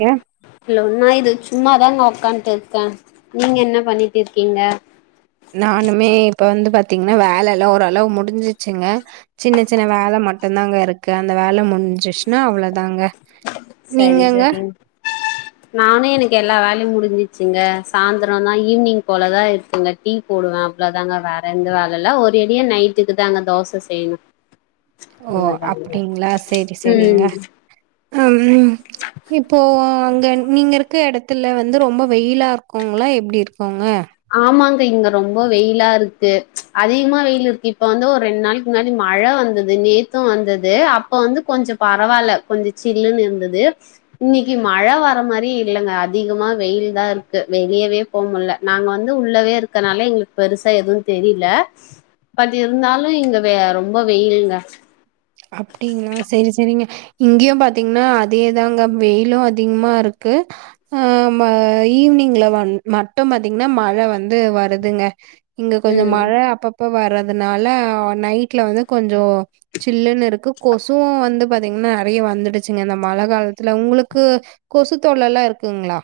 ஏ hello ஏன்னா இது சும்மாதாங்க உக்காண்ட்டு இருக்கே நீங்க என்ன பண்ணிட்டு இருக்கீங்க நானுமே இப்ப வந்து பாத்தீங்கன்னா வேலே எல்லா ஓரளவு முடிஞ்சிச்சிங்க சின்ன சின்ன வேலே மட்டுந்தாங்க இருக்கு அந்த வேலே முடிஞ்சுச்சின்னா அவ்வளோதாங்க சரி சரி நானு எனக்கு எல்லா வேலையு முடிஞ்சிச்சுங்க சாய்ந்திரோ தா ஈவினிங் போலதா இருக்குங்க டீ போடுவ அவ்லோதான்ங்க வேற எந்த வேல இல்ல ஒரே அடியா நைட்டுக்கு தாங்க தோச செய்யணு ஓ அவ்ளதாங்க அப்பிடிங்களா செரி செரிங்க ம் ஆ ம் இப்போ அங்கே நீங்க இரு க்க எடத்துலே வந்து ரொம்ப வெயிலா இருக்கோங்களா எப்பிடி இருக்குங்க ஆமாங்க இங்கே ரொம்ப வெயிலா இருக்கு அதிகமா வெயில் இருக்கு இப்போ வந்து ஒரு ரெண்டு நாள் முன்னாடி மழ வந்தது நேத்து வந்தது அப்போ வந்து கொஞ்சு பரவாயில்ல கொஞ்சோ சில்லுன்னு இருந்தது இன்னிக்கி மழ வர மாரியே இல்லங்க அதிகமா வெயில் தா இருக்கு வெளியவே போ முடியல நாங்க வந்து உள்ளவே இருக்கர்னால எங்களுக்கு பெருசா எதுவு தெரியல பட் இருந்தாலு இங்கே ரொம்போ வெயிலுங்க அப்பிடிங்களா செரி செரிங்கே இங்கயு பாத்தீங்கன்னா அதேதாங்க வெயிலு அதிகமா இருக்கு ஆ மா ஈவினிங்ல வ மட்டு பாத்தீங்கன்னா மழை வந்து வருதுங்க இங்க கொஞ்சு ம் மழ அப்பப்போ வரறதுனால நைட்லே வந்து கொஞ்சு சில்லுன்னு இருக்கு கொசுவு வந்து பாத்தீங்கன்னா நெறைய வந்துடுச்சிங்கே இந்த மழ காலத்துலே உங்களுக்கு கொசு தொல்லல்லா இருக்குங்களா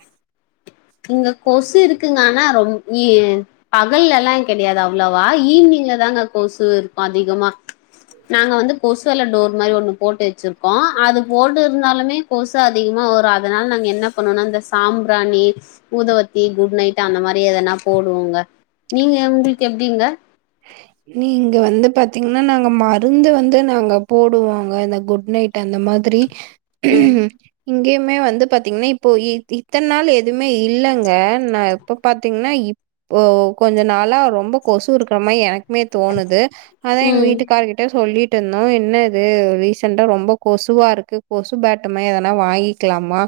இங்க கொசு இருக்குங்க ஆனா ரொம் இ பகல்ல எல்லா கெடையாது அவ்வளவா ஈவினிங்லதாங்க கொசு இருக்கு அதிகமா நாங்க வந்து கொசுவலே டோர் மாரி ஒன்னு போட்டு வச்சிருக்கோ அது போட்டு இருந்தாலுமே கொசு அதிகமாக வரு அதுனால நாங்க என்ன பண்ணோன்னா இந்த சாம்பிராணி ஊதவத்தி குட் நைட் அந்த மாரி எதனா போடுவோங்க நீங்கே உங்களுக்கு எப்படிங்க நீங்க வந்து பாத்தீங்கன்னா நாங்க மருந்து வந்து நாங்க போடுவாங்க இந்த குட் நைட் டு அந்த மாதிரி ம் இங்கேயுமே வந்து பாத்தீங்கன்னா இப்போ இத்தன் நாள் எதுவுமே இல்லங்க நா இப்ப பாத்திங்கின்னா ஓ கொஞ்சோ நாளா ரொம்ப கொசு இருக்கிற மாரி எனக்கு எனக்கு மே தோணுது அதா எங்க ம் வீட்டுக்கார கிட்ட சொல்லி ருந்தோ என்ன இது ரீசென்டா ரொம்ப கொசுவா இருக்கு கொசு பேட்டமே எதனா வாங்கிக்குலாமா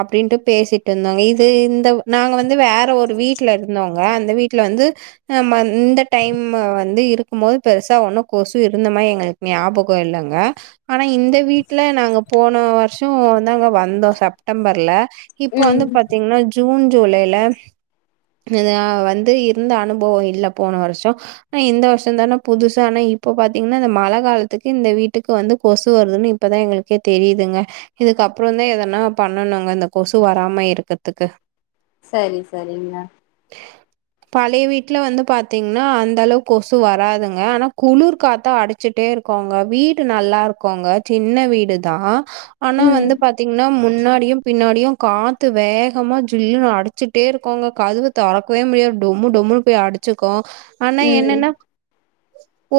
அப்பிடின்ட்டு பேசிட்டு இருந்தோங்க இது இந்த நாங்க வந்து வேற ஒரு வீட்டுல இருந்தோங்க அந்த வீட்டுல வந்து ஆமாம் இந்த டைம் வந்து இருக்கும்மோத் பெருசா ஒன்னு கொசு இருந்த மாரி எங்களுக் ஞாபகோ இல்லங்க ஆனா இந்த வீட்ல நாங்க போன வருஷோ தாங்க வந்தோ செப்டம்பர்ல இப்போ ம் வந்து பாத்தீங்ன்னா ஜூன் ஜூலைல நா வந்து இருந்த அனுபவோ இல்ல போன வருஷோ ஆ இந்தே வருஷந்தான புதுசு ஆனா இப்போ பாத்தீங்ன்னா இந்த மழ காலத்துக்கு இந்த வீட்டுக் வந்து கொசு வருதுனு இப்பதா எங்களுக்கே தெரியுதுங்கே இதுக்கப்புறந்தா எதனா பண்ணனுங்க இந்த கொசு வராம இருக்கற்துக்கு சரி சரிங்க பழைய வீட்ல வந்து பாத்தீங்ன்னா அந்தளவுக் கொசு வராதுங்க ஆனா குளுர் காத்தா அடிச்சுட்டே இருக்கோங்க வீடு நல்லாருக்கோங்க சின்ன வீடுதா ஆனா ம் வந்து பாத்தீங்ன்னா முன்னாடியு பின்னாடியு காத்து வேகமா ஜில்லுனு அடிச்சிட்டே இருக்கோங்க கதுவு தொறக்கவே முடியாது டொம்மு டொம்முனு போய் அடி ச்சிக்கு ஆனா ம் என்னன்னா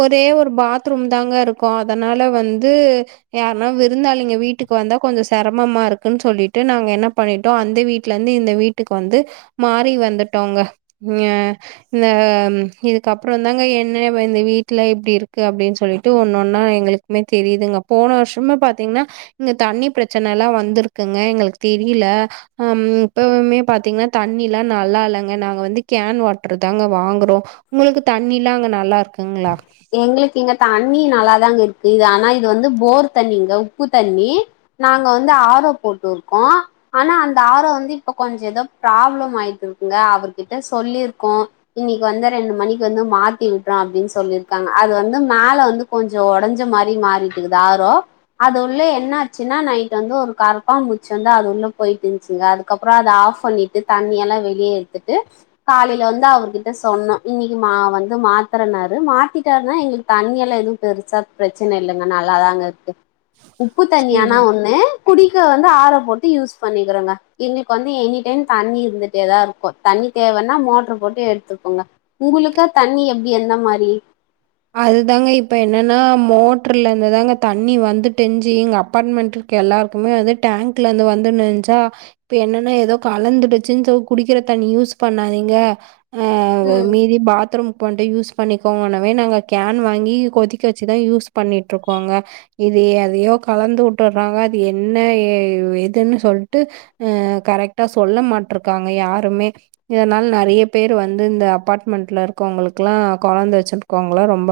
ஒரே ஒரு பாத்ரூம்தாங்க இருக்கு அதனால வந்து யார்ன்னா விருந்தாளிங்க வீட்டுக் வந்தா கொஞ்சோ செரமமா இருக்குன் சொல்லிட்டு நாங்க என்ன பண்ணிட்டோ அந்த வீ ட்லெந்து இந்த வீட்டுக் வந்து மாறி வந்துட்டோங்க அ இந்த இதுக்கப் புறோந்தாங்க என்ன வ இந்த வீட்ல எபடி இருக்கு அப்டின் சொல்லிட்டு ஒன்னொன்னா எங்களுக்குமே தெரிதுங்க போன வருஷமாே பாத்தீங்ன்னா இங்க தண்ணி ப்ரெச்சனல்லா வந்துருக்குங்க எங்களுக்கு தெரியில அம் இப்பவுமே பாத்தீங்ன்னா தண்ணிலா நல்லா இல்லங்க நாங்க வந்து கேன் வாட்ருதாங்க வாங்குறோ உங்களுக்கு தண்ணிலா அங்க நல்லா இருக்குங்களா எங்களுக்கு இங்க தண்ணி நல்லாதாங்க இருக்கு இது ஆனா இது வந்து போர் தண்ணிங்க உப்பு தண்ணி நாங்க வந்து ஆரோ போட்டு இருக்கோ ஆனா அந்த ஆரோ வந்து இப்ப கொஞ்சோ எதோ ப்ராப்ளம் ஆயிட்டுருக்குங்க அவர்கிட்ட சொல்லிருக்கோ இன்னிக்கு வந்து ரெண்டு மணிக்கு வந்து மாத்தி விட்றே அப்டின் சொல்லிரு காங்க அது வந்து மேல வந்து கொஞ்சோ ஒடஞ்ச மாரி மாறிட்டுக்கிது ஆரோ அது உள்ள என்ன ஆச்சுன்னா நைட் வந்து ஒரு கருப்பாமூச்சு வந்து அது உள்ள போயிட்டு இந்ச்சுங்க அதுக் கப்புறோ அத ஆஃப் பண்ணிட்டு தண்ணியெல்லா வெளிய எத்துட்டு காலில வந்து அவருகிட்ட சொன்னோ இன்னிக்கு மா வந்து மாத்தறனாரு மாத்தி ட்டார்னா எங்களுக்கு தண்ணியெல்லா எதுவு பெருசா ப்ரெச்சன இல்லங்க நல்லாதாங்க இருக்கு உப்பு தண்ணி ஆனா சரி. ஒண்ணு குடிக்க வந்து ஆரோ போட்டு யூஸ் பண்ணிக்கறோங்க எங்ளுக்கு வந்து எனி டைம் தண்ணி இருந்துட்டேதா இருக்கு தண்ணி தேவன்னா மோட்ரு போட்டு எட்த்துப்போங்க உங்களுக்க தண்ணி எப்டி எந்த மாரி அதுதாங்க இப்ப என்னன்னா மோட்ருல இந்துதாங்க தண்ணி வந்துட்டுஞ்சு எங்க அப்பாட்மெண்ட்லிக் கே எல்லாருக்குமே வந்து டேங்க்லெந்து வந்துனிச்சா இப்ப என்னன்னா எதோ கலந்துடுச்சுன் சோ குடிக்கிற தண்ணி யூஸ் பண்ணாதீங்க அ வ ம் மீதி பாத்ரூம் போண்ட்டு யூஸ் பண்ணிக்கோங்கனவே நாங்க கேன் வாங்கி கொதிக்க வெச்சுதா யூஸ் பண்ணிட்ருக்கோங்க இது எதையோ கலந்து வுட்டுற்றாங்க அது என்ன எ எதுன்னு சொல்ட்டு அ கரெக்டா சொல்ல மாட்ருக்காங்க யாருமே இதனால் நெறைய பேரு வந்து இந்த அப்பாட்மெண்ட்ல இருக்கவங்களுக்குலா கொழந்த வெச்சிருக்கோங்க ங்களா ரொம்ப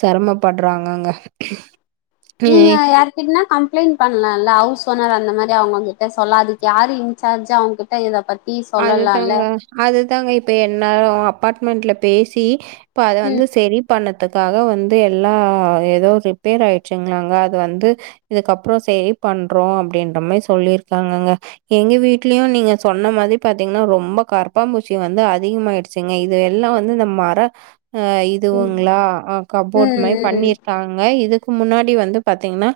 செரமப்பட்றாங்கங்க [unintelligible] சின்ன கம்ப்ளைண் பண்ணலால ஹவுஸ்ஓனர் அந்த மாரி அவுங்ககிட்ட சொல்லா அதுக்கு யாரு இன்சார்ஜு அவுங்ககி ட்ட இத பத்தி சொல்லலாம்ல அதுதாங்க அதுதாங்க இப்ப என்னாரு அப்பாட்மெண்ட்ல பேசி இப்ப அத ம் வந்து செரி பண்ணதுக்காக வந்து எல்லா எதோ ரிப்பேர் ஆயிச்சுங்ளாங்க அது வந்து இதுக்கப்றோ சேரி பண்றோ அப்டின்ற மாரி சொல்லியிருக்காங்கங்க எங்க வீட்லயு நீங்க சொன்ன மாரி பாத்தீங்ன்னா ரொம்ப கருப்பாம்பூச்சி வந்து அதிகமாய்டுச்சுங்க இது எல்லா வந்து இந்த மர அ ம் இதுவுங்ளா அ கப்போட் மாரி ம் பண்ணிருக்காங் க இதுக்கு முன்னாடி வந்து பாத்தீங்ன்னா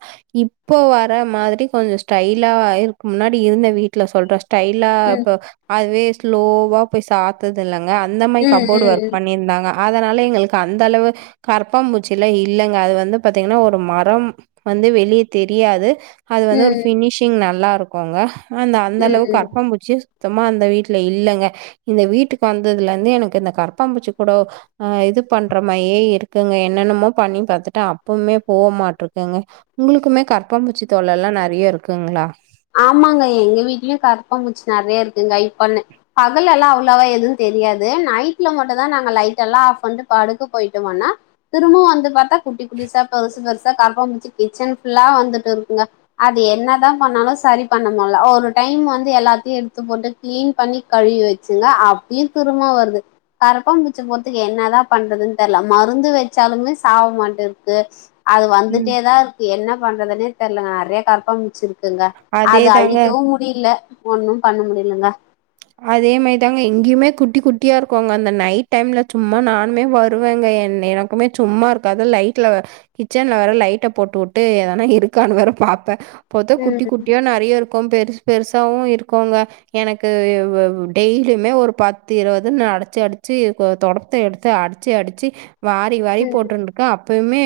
இப்போ வர மாத்ரி கொஞ்ச ஸ்டைலா இருக்கு முன்னாடி இருந்த வீட்ல சொல்ற ஸ்டைலா ம் ம் இப்ப அதுவே ஸ்லோவா போய் சா த்துதுல்லங்க அந்த மாரி கப்போட் ஒர்க் ம் பண்ணியிருந்தாங்க அதனால எங்களுக்கு அந்தளவு கரப்பாம்பூச்சி எல்லா இல்லங்க அது வந்து பாத்தீங்கன்னா ஒரு மரம் வந்து வெளிய தெரியாது அது ம் வந்து ஒரு ம் ஃபினிஷிங் நல்லா இருக்குங்க அந்த அந்தளவுக்கு ம் கரப்பாம்பூச்சி சுத்தமா அந்த வீட்ல இல்லங்க இந்த வீட்டுக்கு வந்ததுல இருந்து எனக்கு இந்த கரப்பாம்பூச்சி கூட அ இது பண்ற மாயே இருக்குங்க என்னென்னமோ பண்ணி பாத்துட்டே அப்பவுமே போ மாட்ருக்குங்க உங்களுக்குமே கரப்பாம் பூச்சி தொல்ல எல்லா நறையா இருக்குங்ளா ஆமாங்க எங்க வீட்லயு கரப்பா பூச்சு நெறைய இருக்குங்க இப்பன்னு பகல் எல்லா அவ்ளவா எது தெரியாது நைட்ல மட்டுதா நாங்க லைட் எல்லா ஆஃப் பண்ட்டு படுக்க போய்ட்டமனா திரும்பவு வந்து பாத்தா குட்டி புதுசா பெருசு பெருசா கரப்பாபூச்சி கிச்சன் ஃபுல்லா வந்துட்டு இருக்குங்க அது என்னதா பண்ணாலு சரி பண்ண முல்ல ஒரு டைம் வந்து எல்லாத்தையு எடுத்து போட்டு க்ளீன் பண்ணி கழுவி வெச்சுங்க அப் பயி திரும்ப வருது கரப்பாம் பூச்சிய போற்துக்கு என்னதா பண்றதுன் தெர்ல மருந்து வெச்சாலுமே சாவ மாட்டேன்து அது ம். வந்துட்டே தா இருக்கு என்ன பண்றதுனே தெரில நெறைய கரப்பாம் பூச்சி இருக்குங்க அது அதேதாங்க அழிக்கவு முடில ஒன்னு பண்ண முடிலங்க அதே மாதிதாங்க இங்கய்மே குட்டி குட்டியா இருக்குங்க அந்த நைட் டைம்ல சும்மா நானுமே வ ருவேங்க என் எனக்குமே சும்மா இருக்காது லைட்ல கிச்சன்ல வேற லைட்ட போட்டு உட்டு எதனா இருக்கான்னு வேற பாப்பே பாத்த குட்டி ம் குட்டியா நெறைய இருக்கு பெருசு பெருசாவு இருக்குங்க எனக்கு வவ் டெய்லியுமே ஒரு பத்து இருவதுன்னு அடிச்சி அடிச்சி அ தொடப்பத்த எடுத்து அடிச்சி அடிச்சி வாரி வாரி ம் போட்ருன்டு க்கா அப்பவ்மே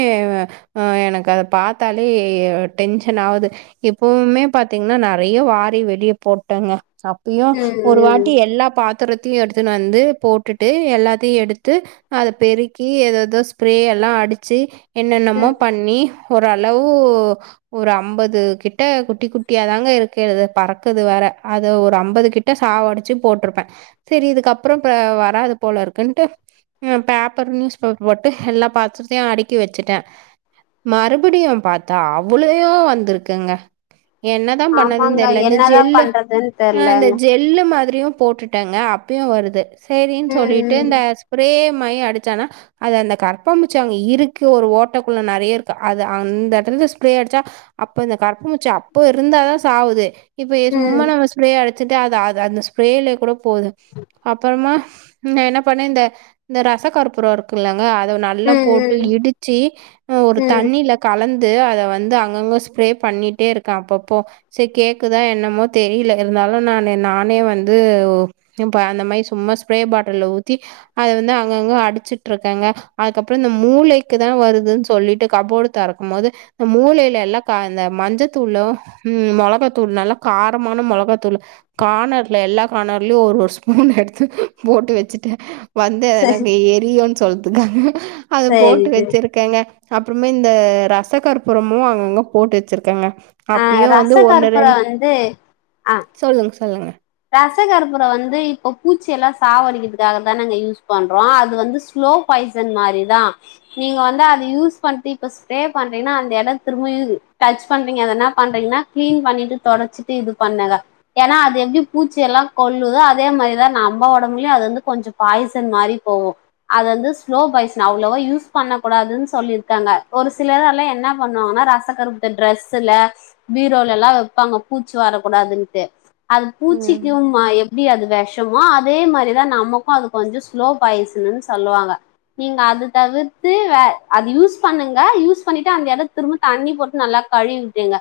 அ எனக்கு அத பாத்தாலே டென்ஷன் ஆவுது எப்பவுமே பாத்தீங்கன்னா நெறைய வாரி வெளிய போட்டங்க அப்பயு ம் ஒரு ம் வாட்டி எல்லா பாத்திரத்தையு எடுத்துனு வந்து போட்டுட்டு எல்லாத்தையு எடுத்து அத பெருக்கி எத எதோ ஸ்ப்ரே எல்லா அடிச்சி என்னென்னமோ ம் பண்ணி ஒரு அளவு ஒரு அம்பது கிட்ட குட்டி குட்டியாதாங்க இருக்கிறது பறக்குது வேற அத ஒரு அம்பது கிட் ட சாவடிச்சி போட்ருப்பே செரி இதுக்கப்றோ இப்ப வராது போல இருக்குன்ட்டு அ பேப்பர் நியூஸ் பேப்பர் போட்டு எல்லா பாத்திரத்தையு அடுக்கி வெச்சுட்டே மறுபடியு பாத்தா அவ்ளயோ வந்துருக்குங்க என்னதா பண்ணதுன்னு ஆமாங்க தெர்ல இந்த என்னதான் ஜெல்லு பண்றதுன்னு அ இந்த தெரியலங்க ஜெல்லு மாதிரியு போட்டுட்டங்க அப்பயு வருது சேரின் சொல்லீட்டு ம் இந்த ஸ்ப்ரே மாரி அடிச்சானா அது அந்த கரப்பாம்பூச்சி அங்க இருக்கு ஒரு ஓட்டக்குள்ள நெறைய இருக்கு அது அந்த எடத்துல ஸ்ப்ரே அடிச்சா அப்ப இந்த கரப்பாம் பூச்சி அப்ப இருந்தாதா சாவுது இப்ப எ சும்மா ம் நம்ம ஸ்ப்ரே அடிச்சுட்டு அது அ அந்த ஸ்ப்ரேயலயே கூட போது அப்பறமா ந என்ன பண்ணே இந்த ரச கருபுரம் இருக்கு இல்லங்க அதனால ம் நல்லா போட்டு ம் ம் இடிச்சி ஒரு ம் தண்ணில கலந்து அத வந்து அங்கங்க ஸ்ப்ரே பண்ணிட்டே இருக்கே அப்பப்போ சே கேக்குதா என்னமோ தெரில இருந்தாலு ன்னு நானே நானே வந்து இப்ப அந்த மாதி சும்மா ஸ்ப்ரே பாட்டில ஊத்தி அத வந்து அங்கங்க அடிச்சிட் இருக்கங்க அதுக்கப்பறோ இந்த மூலைக்கு தா வருதுன் சொல்லிட்டு கபோடு தெறக்கும் போது இந்த மூலையில எல்லா இந்த மஞ்சத்தூளு ம் மொளகாத்தூள் நல்லா காரமான மொளகாத்தூள் கணர்ல எல்லா கணர்லயு ஒரு ஒரு ஸ்பூன் எடுத்து போட்டு வச்சுட்டே வந்து அத சரி எனக்கு எரியும்ன்னு சொல்துக்காங்க அத சரி போட்டு வச்சிருக்கேங்க அப்புறமே இந்த ரச கற்புரமு அங்கங்க போட்டு வச்சிருக்கேங்க அப்பயு வந்து ஒன்னு ரெண்டு இது அ சொல்லுங்க சொல்லுங்க ரச கற்பூர வந்து இப்ப பூச்சி எல்லா சாவடிக்கிறதுக்காக தானங்க யூஸ் பண்றோ அது வந்து ஸ்லோ பாய்சன் மாரி தா நீங்க வந்து அத யூஸ் பண்ணிட்டு இப்ப ஸ்ட்ரே பண்றீங்கன்னா அந்த இடம் திரும்ப டச் பண்றீங்க அத என்ன பண்றீங்கன்னா கிளீன் பண்ணிட்டு தொடச்சிட்டு இது பண்ணுங்க ஏன்னா அது எப்டி பூச்சி எல்லா கொல்லுதோ அதே மாதிரிதா நம்ம ஒடம்புலயு அது வந்து கொஞ்சோ பாய்சன் மாதிரி போவு அது வந்து ஸ்லோ பாய்சன் அவ்ளவா யூஸ் பண்ணக்கூடாதுன்னு சொல்லிருக்காங்க ஒரு சிலரெல்லா என்ன பண்ணுவாங்கனா ரச ரத்தகருப்பு இந்த டிரெஸ்சுல பீரோலல்லா வைப்பாங்க பூச்சி வரக்கூடாதுன்ட்டு அ ம் பூச்சிக்கும்மா எப் படி அது வெஷமோ அதே மாதிரிதா நமக்கு அது கொஞ்சோ ஸ்லோ பாய்சணுனு சொல்லுவாங்க நீங்க அது தவிர்த்து வே அது யூஸ் பண்ணுங்க யூஸ் பண்ணிட்டு அந்த இடம் திரும்ப தண்ணி போட்டு நல்லா கழுவிவிட்டுங்க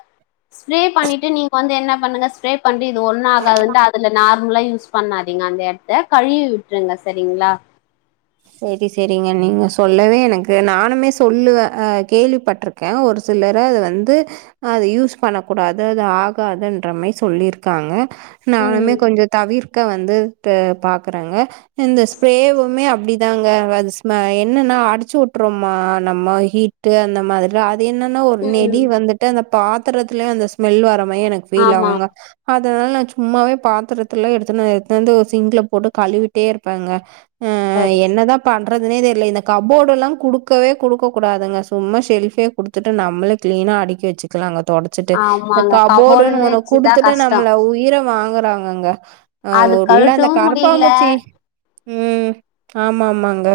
ஸ்ப்ரே பண்ணிட்டு நீங்க வந்து என்ன பண்ணுங்க ஸ்ப்ரே பண்ணிட்டு இது ஒன்னாக் அதுவந்து அதுல நார்மலா யூஸ் பண்ணாதீங்க அந்த இடத்த கழுவி விட்டுருங்க செரிங்களா செரி செரிங்க நீங்க சொல்லவே எனக்கு நானுமே சொல்லுவே ஆ கேள்விப்பட்டிருக் கேன் ஒரு சிலரு அது வந்து அது யூஸ் பண்ண கூடாது அது ஆகாதுன்றமாரி சொல்லியிருக்காங்க நானுமே ம் கொஞ்ச தவிர்க்க வந்து ப பாக்குறேங்க இந்த ஸ்ப்ரேவுமே அப்டி தாங்க அது ஸ்ம என்னன்னா அடைச்சு விட்டுறோமா நம்ம ஹீட்டு அந்த மாதிரி ற அது என்னன்னா ஒரு நெடி ம் வந்துட்டு அந்த பாத்திரத்துலயு அந்த ஸ்மெல் வர மாதிரி எனக்கு ஃபீல் ஆமா ஆகுங்க அதனால நா சும்மாவே பாத்திரத்துல எடுத்துனு எடுத்துந்து ஒரு சிங்க்ல போட்டு கழுவிட்டே இருப்பேங்க செரி என்ன பண்றதுனே தெரியல இந்த கபோர்டுலா குடுக்கவே குடுக்க கூடாதுங்க சும்மா செல்ஃபே குடுத்துட்டு நம்மளே கிளீனா அடுக்கி வச்சுக்கலாங்க தொட ச்சுட்டு இந்த ஆமாங்க கபோர்டுன்னு ஒன்ன வச்சுதா குடுத்துட்டு கஷ்டோ நம்மள உயிர வாங்குறாங்கங்க அ அது ஒ இல்ல அந்த கழட்டவு கரப்பா முடில பூச்சி ம் ஆமா ஆமாங்க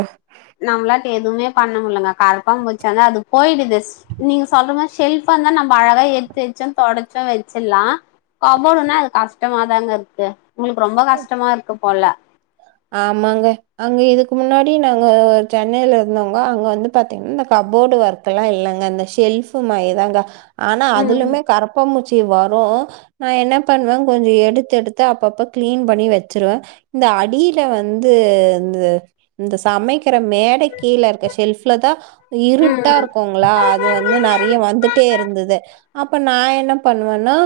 நம்மளாட்ட எதுவுமே பண்ண முடியலைங்க கரப்பான் பூச்சி ஆனா அது போயிடுது நீங்க சொல்லுங்க ஷெல்ஃப இருந்தா நம்ம அழகா எடுத்து வச்சோ தொடச்சோ வச்சிடலா கபோடுனா அது கஷ்டமாதாங்க இருக்கு உங்களுக்கு ரொம்ப கஷ்டமா இருக்கு போல ஆமாங்க அங்கே இதுக்கு முன்னாடி நாங்க சென்னையில இருந்தவங்க அங்கே வந்து பாத்தீங்கன்னா இந்த கபோர்டு ஒர்க் குல்லா இல்லங்க இந்த ஷெல்ஃப் மாயிதாங்க ஆன்னா ம் அதுலமே கருப்பாமூச்சி வரூ நான் என்ன பண்வ கொஞ்சொ எடுத் எடுத்து அப்பப்ப கிளீன் பண்ணி வச்சிருவ இந்த அடி ல வந்து இந்த இந்த சமைக்கிற மேடைக் கீழ இருக்க ஷெல்ஃப்லதா இருட்டா ம் இருக்குங்களா அது வந்து நெறைய வந்துட்டே இருந்துது அப்ப நா என்ன பண்ணுவன்னா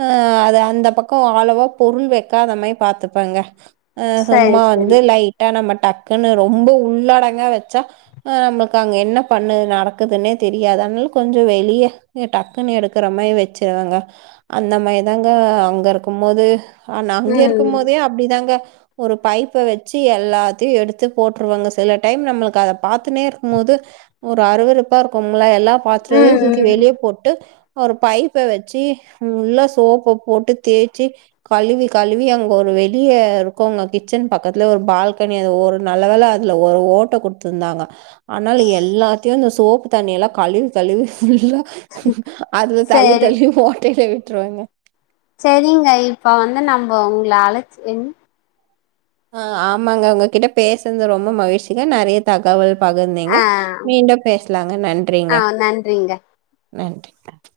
அ அது அந்த பக்கொ அளவா பொருள் வெக்காத மாயி பாத்துப்பங்க சரி சும்மா சரி வந்து லைட்டா நம்ம டக்குன்னு ரொம்ப உள்ளடங்கா வச்சா அ நம்மளுக்கு அங்க என்ன பண்ணு நடக்குதுன்னே தெரியாது அத்னால கொஞ்சொ வெளிய இய டக்குன்னு எடுக்குற மாரி வச்சிருவங்க அந்த மாயிதாங்க அங்க இருக்கும்மோது அ நா ம் அங்கெருக்குமோதே அப்டிதாங்க ஒரு பைப்ப வெச்சு எல்லாத்தியு எடுத்து போட்டுருவங்க சில டைம் நம்மளுக்க அதை பாத்துனேருக்கும்மோது ஒரு அறுவெறுப்பா இருக்குங்கள எல்லா பாத்துறத ம் தூக்கி ம் வெளியபோட்டு ஒரு பைப்ப வச்சு உள்ள சோப்பு போட்டு தேச்சு கழுவி கழுவி அங்க ஒரு வெளிய இருக் கொங்க கிச்சன் பக்கத்ல ஒரு பால்கனி அது ஒரு நல்லவேல அதுல ஒரு ஓட்ட குத்துர்ந்தாங்க ஆனால் எல்லாத்தியு இந்த சோப்பு தண்ணியெல்லா கழுவி கழுவி ஃபுல்லா அதுல தள்ளி சரி தள்ளி ஓட்டையில விட்ருவங்க செரிங்க இப்ப வந்து நம்ப உங்ள அழச்சிங் அ ஆம்மாங்க உங்ககிட்ட பேசன்து ரொம்ப மகிழ்ச்சிங்க நறைய தகவல் பகிர்ந்தீங்க ஆ மீண்டும் பேஸ்லாங்க ஆ நன்றிங்க நன்றிங்க நன்றிங்க